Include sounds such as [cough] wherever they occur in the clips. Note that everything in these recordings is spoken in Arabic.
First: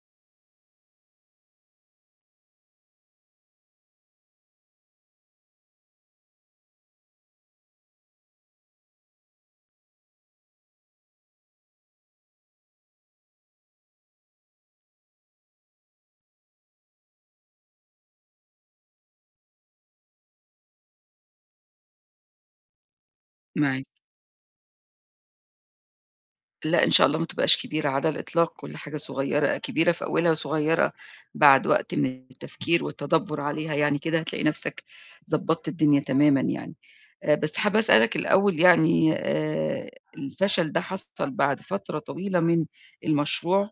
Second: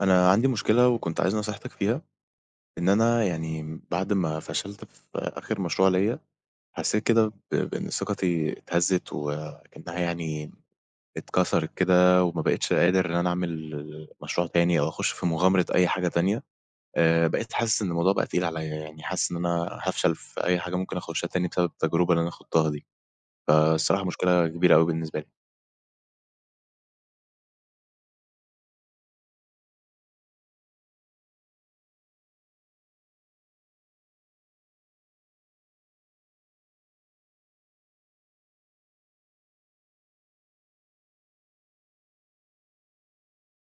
أنا عندي مشكلة وكنت عايز نصيحتِك فيها، إن أنا يعني بعد ما فشلت في آخر مشروع ليّا، حسيت كده ب بإن ثقتي اتهزّت وأكنّها يعني اتكسرت كده وما بقيتش قادر إن أنا أعمل ال مشروع تاني أو أخش في مغامرة أي حاجة تانية. آآ، بقيت حاسس إن الموضوع بقي تقيل عليَّ يعني، حاسس إن أنا هافشل في أي حاجة ممكن أخشها تاني بسبب التجربة اللي أنا خُضتها دي. معاك. فالصراحة مشكلة كبيرة اوي بالنسبة لي. لا إن شاء الله ما تبقاش كبيرة على الإطلاق، كل حاجة صغيرة كبيرة في أولها، صغيرة بعد وقت من التفكير والتدَبر عليها يعني كده، هتلاقي نفْسَك ضبطت الدنيا تمامًا يعني. آآ، بس حابة أسألك الأول يعني، آآ، الفشل ده حصل بعد فترة طويلة من المشروع؟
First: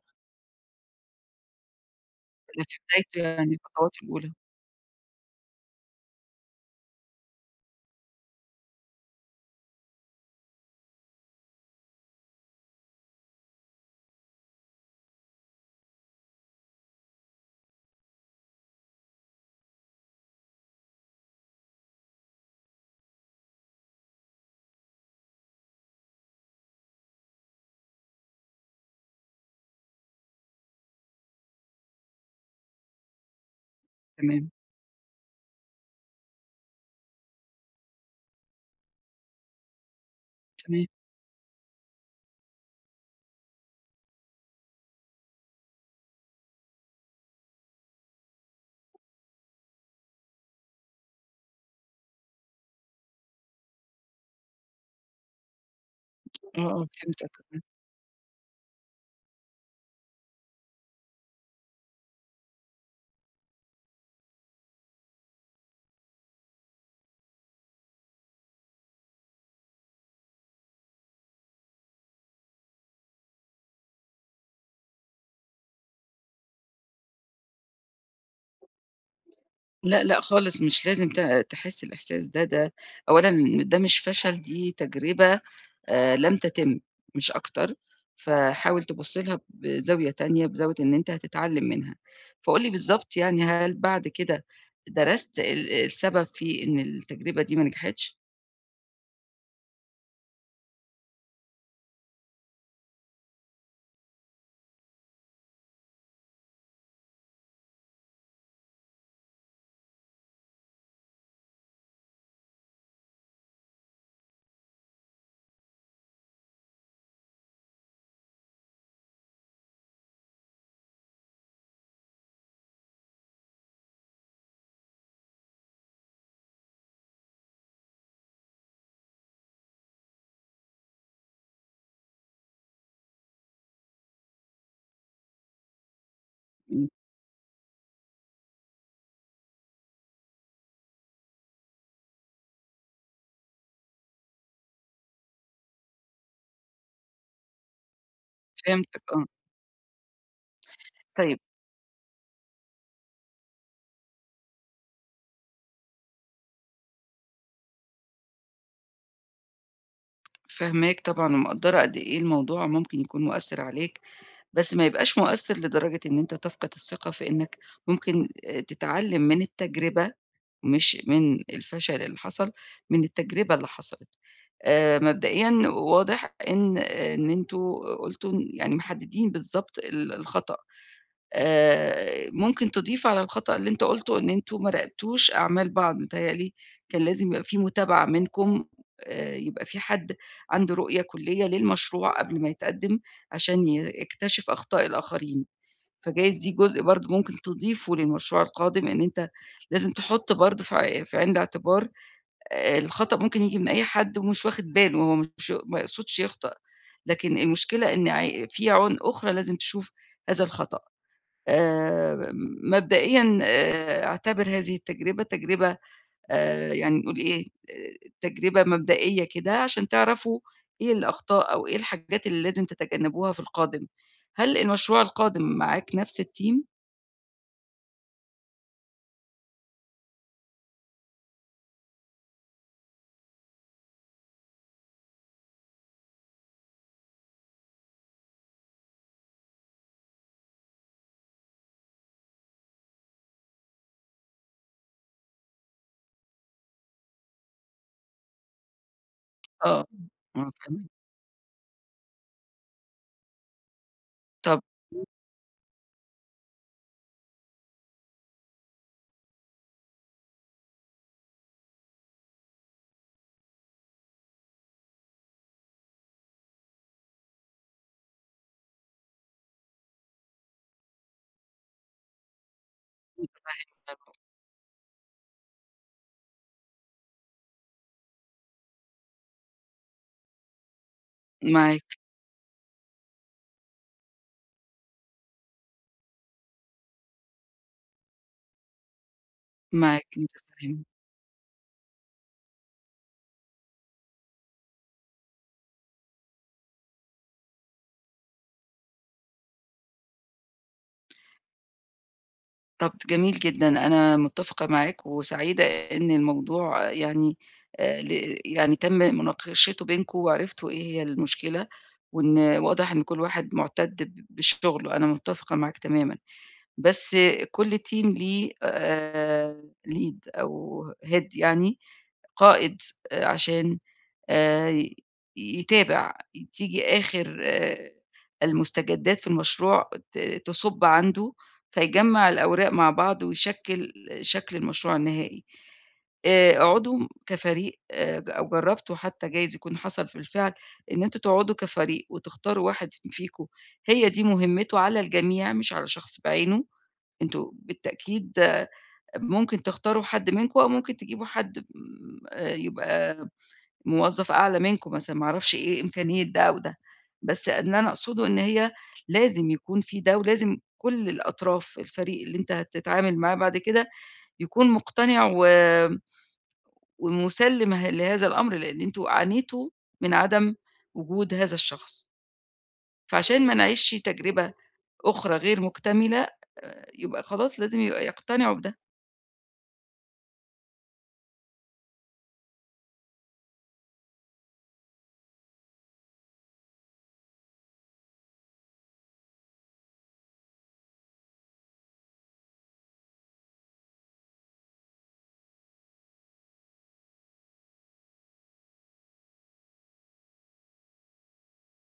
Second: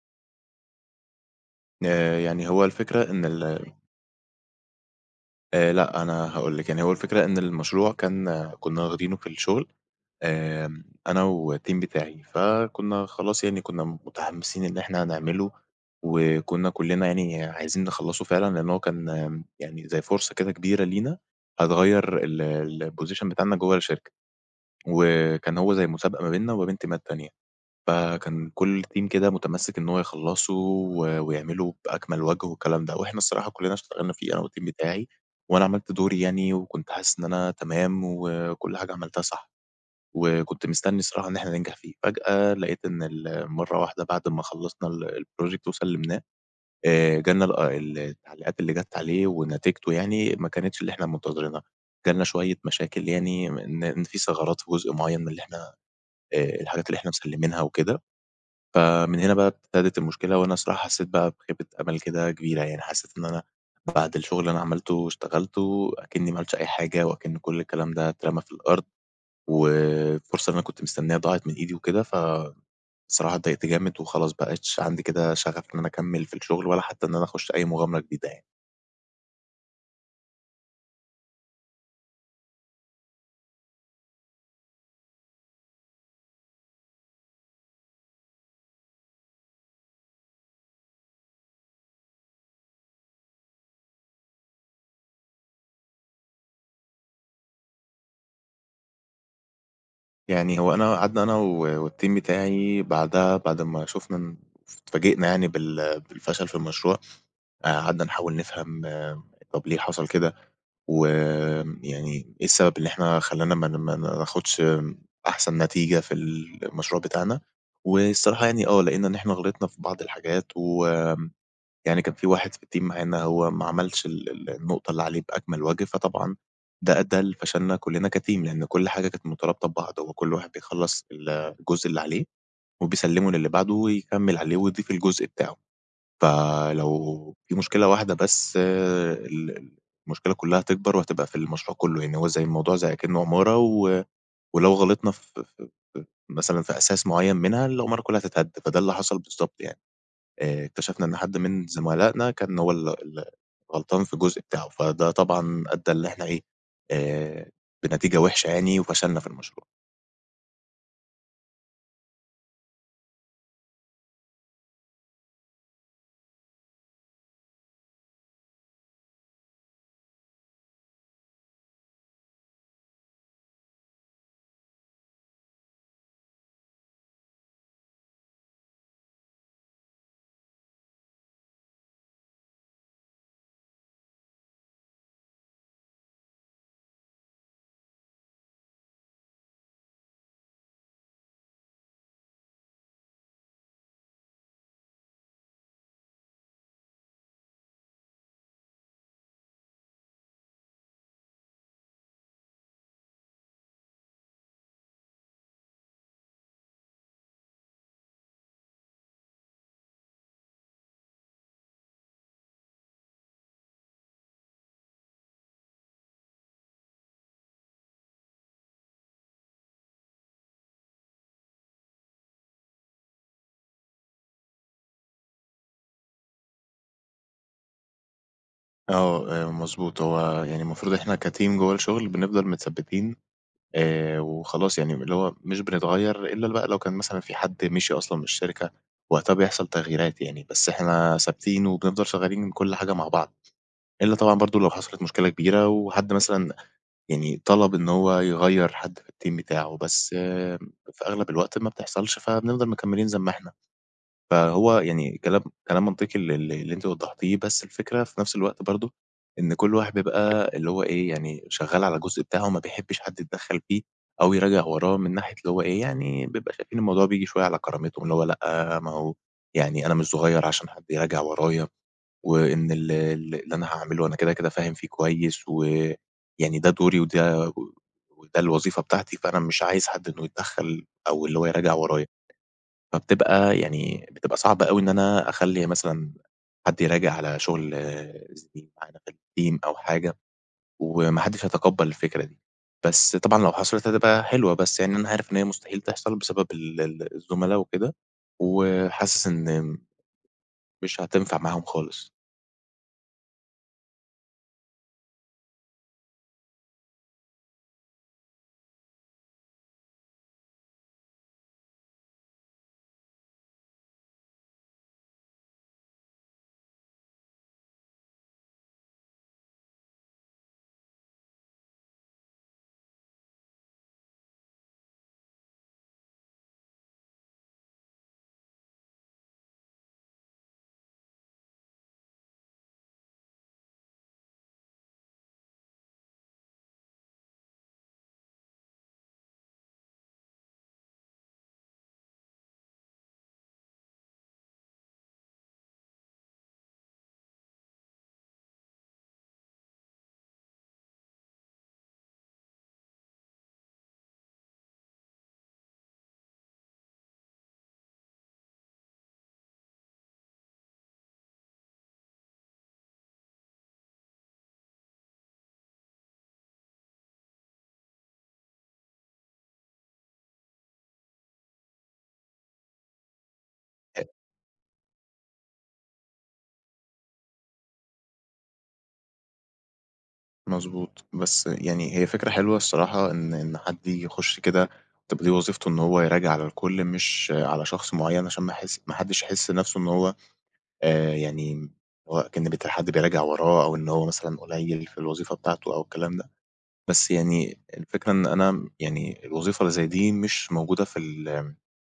آآ يعني والّا هو في الفكرة بدايته إن يعني ال الخطوات الأولى؟ آآ لأ أنا هاقول لِك، يعني هو الفكرة إن المشروع كان كُنا واخدينه في الشغل، آآ، أنا و الTeam بتاعي، فكُنا خلاص يعني كُنا متحمسين إن إحنا هنعمله وكُنا كُلّنا يعني عايزين نخلّصه فعلًا، لأن هو كان آمم يعني زي فرصة كده كبيرة لينا هتغيَّر ال الPosition بتاعنا جوه الشركة، وكان هو زي مسابقة ما بيننا وما بين تيمات تانية. فكان كُل Team كده متمسك إن هو يخلصه و ويعمله بأكمل وجه والكلام ده. وإحنا الصراحة كلنا اشتغلنا فيه أنا و تمام. الTeam بتاعي وأنا عملت دوري يعني وكنت حاسس إن أنا تمام وكل حاجة عملتها صح، وكنت تمام. مستني الصراحة إن إحنا ننجح فيه، فجأة لقيت إن ال مرة وحدة بعد ما خلصنا ال الProject وسلمناه، آآ، جا لنا ال آه التعليقات اللي جات عليه ونتيجته يعني، ما كانتش اللي إحنا منتظرينها، جا لنا شوية مشاكل يعني م إن في ثغرات في جزء معين من اللي إحنا، آآ، آه، الحاجات آه اللي إحنا فهمتك، مسلمينها امم. وكده. فمن هنا بقى ابتدِت المشكلة، وأنا الصراحة حسيت بقى بخيبة أمل كده كبيرة يعني، حسيت إن أنا بعد الشغل اللي أنا عملته واشتغلته أكِنّي ما عملتش أي حاجة وأكِن كل الكلام ده اترمى في الأرض والفرصة اللي أنا كنت مستنيها ضاعت من إيدي وكده، ف الصراحة اتضايقت جامد وخلاص بقيتش عندي كده شغف إن أنا أكمّل في الشغل، ولا حتى إن أنا أخش أي مغامرة جديدة يعني. لأ لأ خالص مش لازم ت تحس الإحساس ده، ده أولًا ده مش فشل دي تجربة، آآ، لم تتم مش أكتر، فحاول تبُص لها بزاوية تانية، بزاوية إن أنت هتتعلم منها. فقُل لي بالضبط يعني هل بعد كده درست ال السبب في إن التجربة دي ما نجحِتش؟ يعني هو أنا قعدنا أنا و والTeam بتاعي بعدها، بعد ما شُفنا إن اتفاجئنا يعني بال بالفشل في المشروع، قعدنا نحاول نفهم طَب ليه حصل كده؟ وآمم يعني إيه السبب اللي إحنا خلّانا ما ن ما ما ناخدش أحسن نتيجة في المشروع بتاعنا، والصراحة يعني آه لقينا إن إحنا غلطنا في بعض الحاجات وآمم يعني كان في واحد في الTeam معانا هو ما عملش ال النقطة اللي عليه بأكمل وَجه، فطبعًا ده أدّى لفشلنا كلنا كTeam لإن كل حاجة كانت مترابطة ببعض، هو كل واحد بيخلّص الجزء اللي عليه وبيسلّمه للي بعده ويكمّل عليه ويضيف الجزء بتاعه. إمم. فلو في مشكلة واحدة بس ال المشكلة كلها هتكبر وهتبقى في المشروع كله يعني، هو زي الموضوع زي أكنّة عمارة و ولو غلطنا ف ف ف مثلًا في أساس معيّن منها، العمارة كلها هتتهد. فده اللي فهمتك حصل آه. بالضبط يعني، آآ، اكتشفنا إن حد طيب من زُملائنا كان هو اللي اللي غلطان في الجزء بتاعه، فده طبعًا أدّى اللي إحنا إيه، آآ بنتيجة وحشة يعني وفشلنا في المشروع. فاهماك طبعًا، ومقدّرة قد إيه الموضوع ممكن يكون مؤثر عليك، بس ما يبقاش مؤثر لدرجة إن أنت تفقد الثقة في إنّك ممكن آآ تتعلم من التجربة مش من الفشل اللي حصل، من التجربة اللي حصلت. آآ، مبدئيًا واضح إن إن أنتم قلتوا إن يعني، محددين بالضبط ال الخطأ. آآ، ممكن تضيف على الخطأ اللي أنت قُلته إن أنتم ما راقبتوش أعمال بعض، متهيأ لي كان لازم يبقى في متابعة منكم، آآ، يبقى في حد عنده رؤية كلية للمشروع قبل ما يتقدّم، عشان ي يكتشف أخطاء الآخرين، فجايز دي جزء برضه ممكن تضيفه للمشروع القادم، إن أنت لازم تحط برضه في ع في عين الاعتبار، آآ الخطأ ممكن ييجي من أي حد، ومش واخد باله، هو مش ما يقصدش يخطأ، لكن المشكلة إن ع في عيون أخرى لازم تشوف هذا الخطأ. آآ، مبدئيًا آآ اعتبر هذه التجربة، تجربة آآ، يعني نقول إيه، ت تجربة مبدئية كده، عشان تعرفوا إيه الأخطاء، أو إيه الحاجات اللي لازم تتجنبوها في القادم، هل المشروع القادم معاك نفس الteam؟ آه، آآ، مضبوط، هو يعني المفروض إحنا كَteam جُوَّه الشغل، بنفضل متثبِّتين، آآ وخلاص يعني، اللي هو مش بنتغيَّر إلا ل بقى لو كان مثلًا في حَدّ مِشي أصلًا من الشركة، وقتها بيحصل تغييرات يعني، بس إحنا ثابتين وبنفضل شغَّالين من كل حاجة مع بعض، إلا طبعًا برضه لو حصلِت مشكلة كبيرة، وحد مثلًا يعني طَلب إن هو يغيَّر حَدّ في الteam بتاعه، آه، بس ممكن. في أغلب الوقت ما بتحصلش، فبنفضل مكمِّلين زي ما إحنا، طَب فهو، امم. يعني كلام كلام منطقي ال ال اللي أنتِ وضَّحتِيه، بس الفكرة في نفس الوقت برضه، إن كل واحد بيبقى اللي هو إيه يعني شغَّال على الجزء بتاعه، وما بيحبِّش حد يتدَخَّل فيه، أو يراجع وراه، من ناحية اللي هو إيه، يعني بيبقى شايفين الموضوع بييجي شوية على كرامتهم، اللي هو لأ، ما هو يعني أنا مش صُغيَّر عشان حد يراجع ورايا، وإن ال مش ال مُمكن اللي أنا واحد هاعمله، أنا يتابعه؟ كده، كده فاهم فيه كويِّس، و يعني ده دُوري، وده وده الوظيفة بتاعتي، فأنا مش عايز حد إنه يتدخَّل، أو اللي هو يراجع مَعاك. ورايا، فبتبقى يعني بتبقى صعبة أوي إن أنا أخلِّي مثلًا، حد يراجع على شغل زِميل معانا في الteam أو معاك، حاجة، أنت [unintelligible] وما حدش هيتقبَّل الفكرة دي، بس طبعًا لو حصلِت هتبقى حِلوة، بس يعني أنا عارف إن هي مستحيل تحصل، بسبب ال ال الزُملا وكده، و حاسس إن مش هتنفع معاهم خالص. طَب جميل جدًا، أنا مُتّفقة معاك وسعيدة إن الموضوع يعني آآ ل يعني تم مناقشته بينكم وعرفتوا إيه هي المشكلة وإن واضح إن كل واحد مُعتَد ب بشُغله، أنا مُتّفقة معاك تمامًا. بس كل team ليه آآ lead أو head يعني، قائد عشان آآ يتابع. تيجي آخِر آآ المُستجدّات في المشروع ت تصُب عنده، فيجمّع الأوراق مع بعض ويشكِّل شكل المشروع النهائي. آآ اقعدوا كفريق، آآ ج أو جرّبتوا حتّى جايز يكون حصل في الفعل إن أنتم تقعدوا كفريق وتختاروا واحد ف فيكم، هي دي مهمته على الجميع مش على شخص بعينه. أنتم بالتأكيد ممكن تختاروا حد منكم أو ممكن تجيبوا حد م آآ يبقى موظّف أعلى منكم مثلًا ما أعرفش إيه إمكانية ده أو ده، بس اللي أنا أقصده إن هي لازم يكون في ده ولازم كل الأطراف الفريق اللي أنت هتتعامل معاه بعد كده، يكون مُقتنع و ومُسَلِّم ه لهذا الأمر، لإن أنتم عانيتوا من عدم وجود هذا الشخص. فعشان ما نعيشش [unintelligible] تجربة أُخرى غير مُكتملة، يبقى خلاص لازم يبقى يقتنعوا بده. مضبوط، بس يعني هي فكرة حلوة الصراحة إن إن حد ييجي يخُش كده تبقى دي وظيفته إن هو يراجع على الكل مش على شخص معيّن عشان ما يحِس ما حدّش يحِس نَفْسه إن هو آآ يعني هو أكن بت حد بيراجع وراه أو إن هو مثلًا قليّل في الوظيفة بتاعته أو الكلام ده، بس يعني الفكرة إن أنا يعني الوظيفة اللي زي دي مش موجودة في ال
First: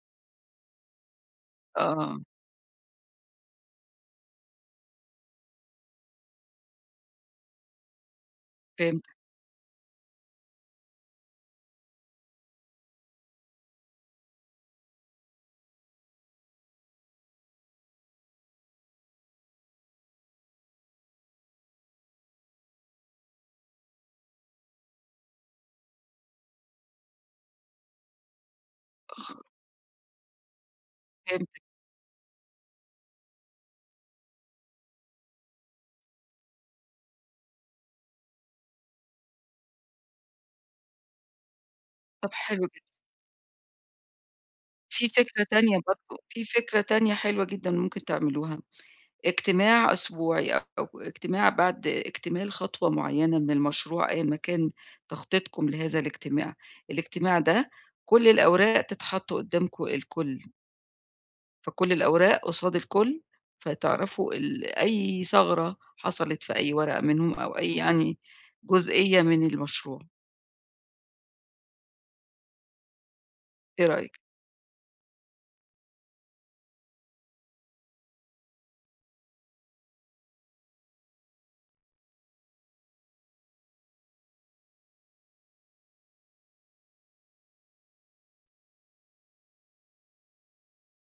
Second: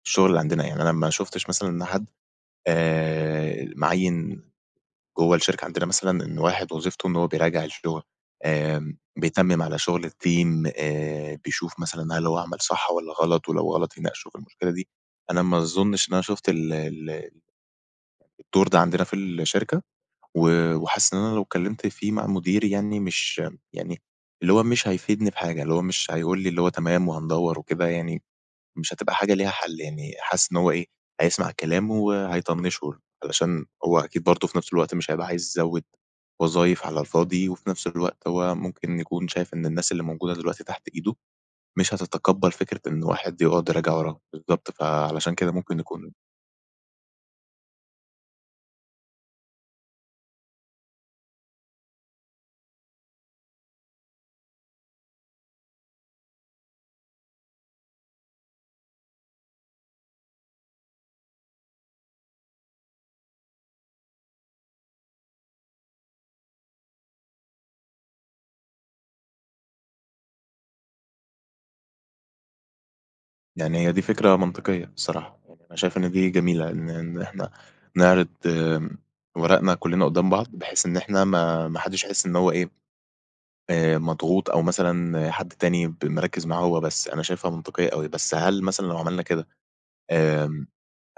الشُغل اللي عندنا يعني. أنا ما شُفتش مثلًا إن حد آه. آآ مِعيِّن جوّه الشركة عندنا مثلًا إن واحد وظيفته إن هو بيراجع الشُغل آآ فهمتك. بيتمِّم على شُغل الteam آآ بيشوف مثلًا هل هو عمل صح والّا غلط ولو غلط يناقشوا في المشكلة دي، أنا ما أظنش إن أنا شُفت ال ال الدور ده عندنا في الشركة و وحاسِس إن أنا لو اتكلّمت فيه مع مديري يعني مش يعني اللي هو مش هيفيدني بحاجة، اللي هو مش هيقول لي اللي هو تمام وهندوّر وكده يعني، مش هتبقى حاجة خ ليها حَل يعني حاسِس إن هو إيه، هيسمع فهمتك. كلامه وهيطنّشه علشان هو أكيد برضه في نَفْس الوقت مش هيبقى عايز يزوّد وظايف على الفاضي وفي نَفْس الوقت هو ممكن يكون شايف إن الناس اللي موجودة دلوقتي تحت إيده مش طَب هتتقبّل حلو جدًا. فكرة إن واحد يقعد يراجع وراهم، بالضبط، في فعشان فكرة كده تانية ممكن يكون برضه، في فكرة تانية حلوة جدًا ممكن تعملوها. اجتماع أسبوعي أو اجتماع بعد اكتمال خطوة معيّنة من المشروع أيًا ما كان تخطيطكم لهذا الاجتماع. الاجتماع ده كل الأوراق تتحط قُدّامكم الكل. فكلّ الأوراق قُصاد الكلّ فتعرَفوا ال أي ثَغرة حصَلِت في أي ورقة منهم أو أي، يعني جزئيّة من المشروع. يعني إيه هي دي رأيِك؟ فكرة منطقية بصراحة، يعني أنا شايف إن دي جميلة إن إن إحنا نعرِض آمم ورقنا كلّنا قدّام بعض بحيث إن إحنا ما ما حدّش يحس إن هو إيه آآ، مضغوط أو مثلًا حد تاني ب مركِّز معاه هو بس، أنا شايفها منطقيّة أوي، بس هل مثلًا لو عملنا كده آمم،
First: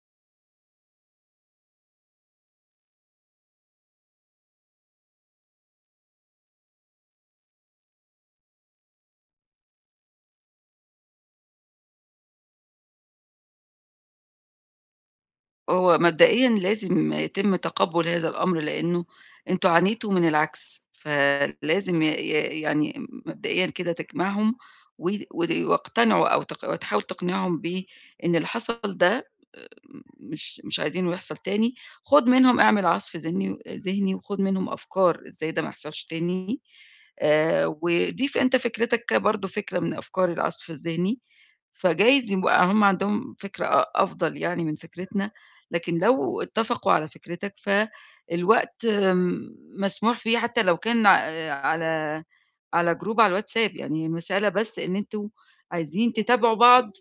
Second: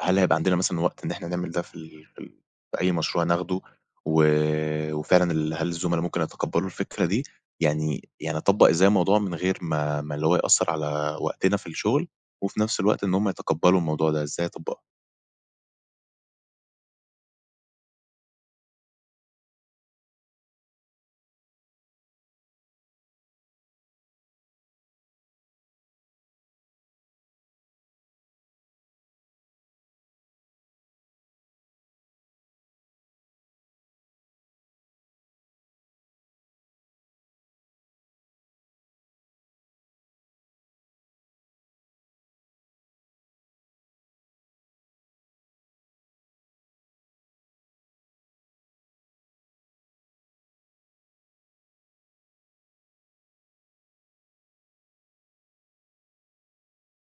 هل هيبقى عندنا مثلًا وقت إن احنا نعمل ده في ال في ال في أي مشروع ناخدوا و و فعلًا ال هل الزُّملا ممكن يتقبّلوا الفكرة دي يعني يعني أطبّق إزاي الموضوع من غير ما ما اللي هو يأثّر على وقتنا في الشغل وفي نفس الوقت إن هُم يتقبّلوا الموضوع، ده إزاي أطبّقه؟ هو مبدئيًا لازم يتم تقبُّل هذا الأمر لإنه أنتم عانيتوا من العكْس فلازم ي ي يعني م مبدئيًا كده تجمَعهم و ود واقتنعوا أو تق تحاول تقنِعهم بإن اللي حصَل ده إمم، مش مش عايزينه يحصَل تاني، خُد منهم اعمل عصْف ذني أ ذهني وخُد منهم أفكار إزاي ده ما يحصَلش تاني آآ، وضيف أنت فكرِتك برضه، فكرة من أفكار العصْف الذهني، فجايز يبقى هُم عندهم فكرة أ أفضَل يعني من فكرتنا لكن لو اتّفقوا على فكرِتك ف الوقت م مسموح فيه حتى لو كان ع أ على على جروب على الواتساب، يعني المسألة بس إن أنتم عايزين تتابعوا بعض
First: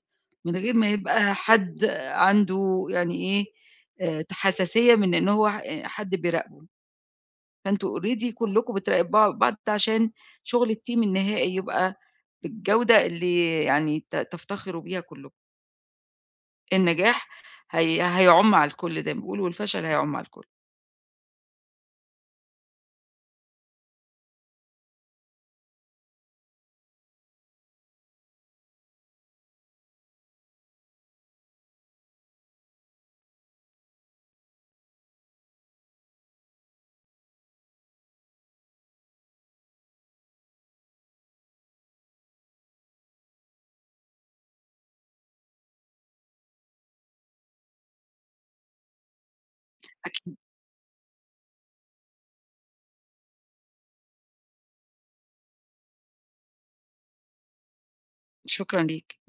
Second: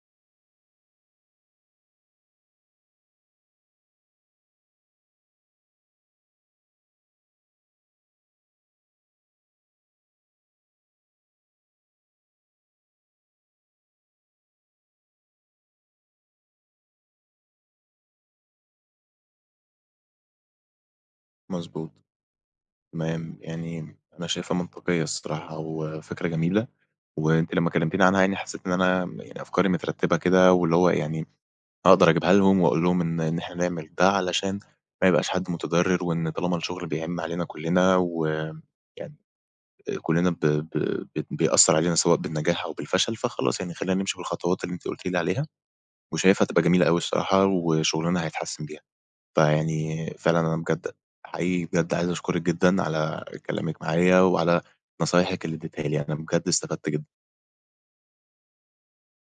من غير ما يبقى حد عنده يعني إيه، آآ ت حساسية من إن هو ح أ حد بيراقبه، فأنتم already كلّكم بتراقبوا بعض، ده عشان شغل الteam النهائي يبقى بالجودة اللي يعني ت تفتخروا بيها كلّكم. النجاح هي هيعُم على الكلّ زي ما بيقولوا والفشل هيعُم على الكلّ. مضبوط، تمام يعني م أنا شايفها منطقيّة الصراحة وفكرة جميلة وأنتِ لما كلمتيني عنها يعني حسّيت إن أنا م يعني أفكاري مترتّبة كده واللي هو يعني أقدَر اجيبها لهم واقول لهم إن إن إحنا نعمل ده علشان ما يبقاش حد مُتضرّر وإن طالما الشغل بيعِم علينا كلّنا و يعني كلّنا ب ب بت بيأثّر علينا سواء بالنجاح أو بالفشل فخلاص، يعني خلّينا نمشِي بالخطوات اللي أنتِ قُلتِ لي عليها وشايفها هتبقى جميلة أوي الصراحة وشغلنا هيتحسّن بيها. فيعني أكيد. فعلًا أنا بجد حقيقي بجد عايز اشكرِك جدًا على كلامِك معايا وعلى نصايحِك اللي ادّيتيها لي، أنا بجد استفدت جدًا. شكرًا ليك.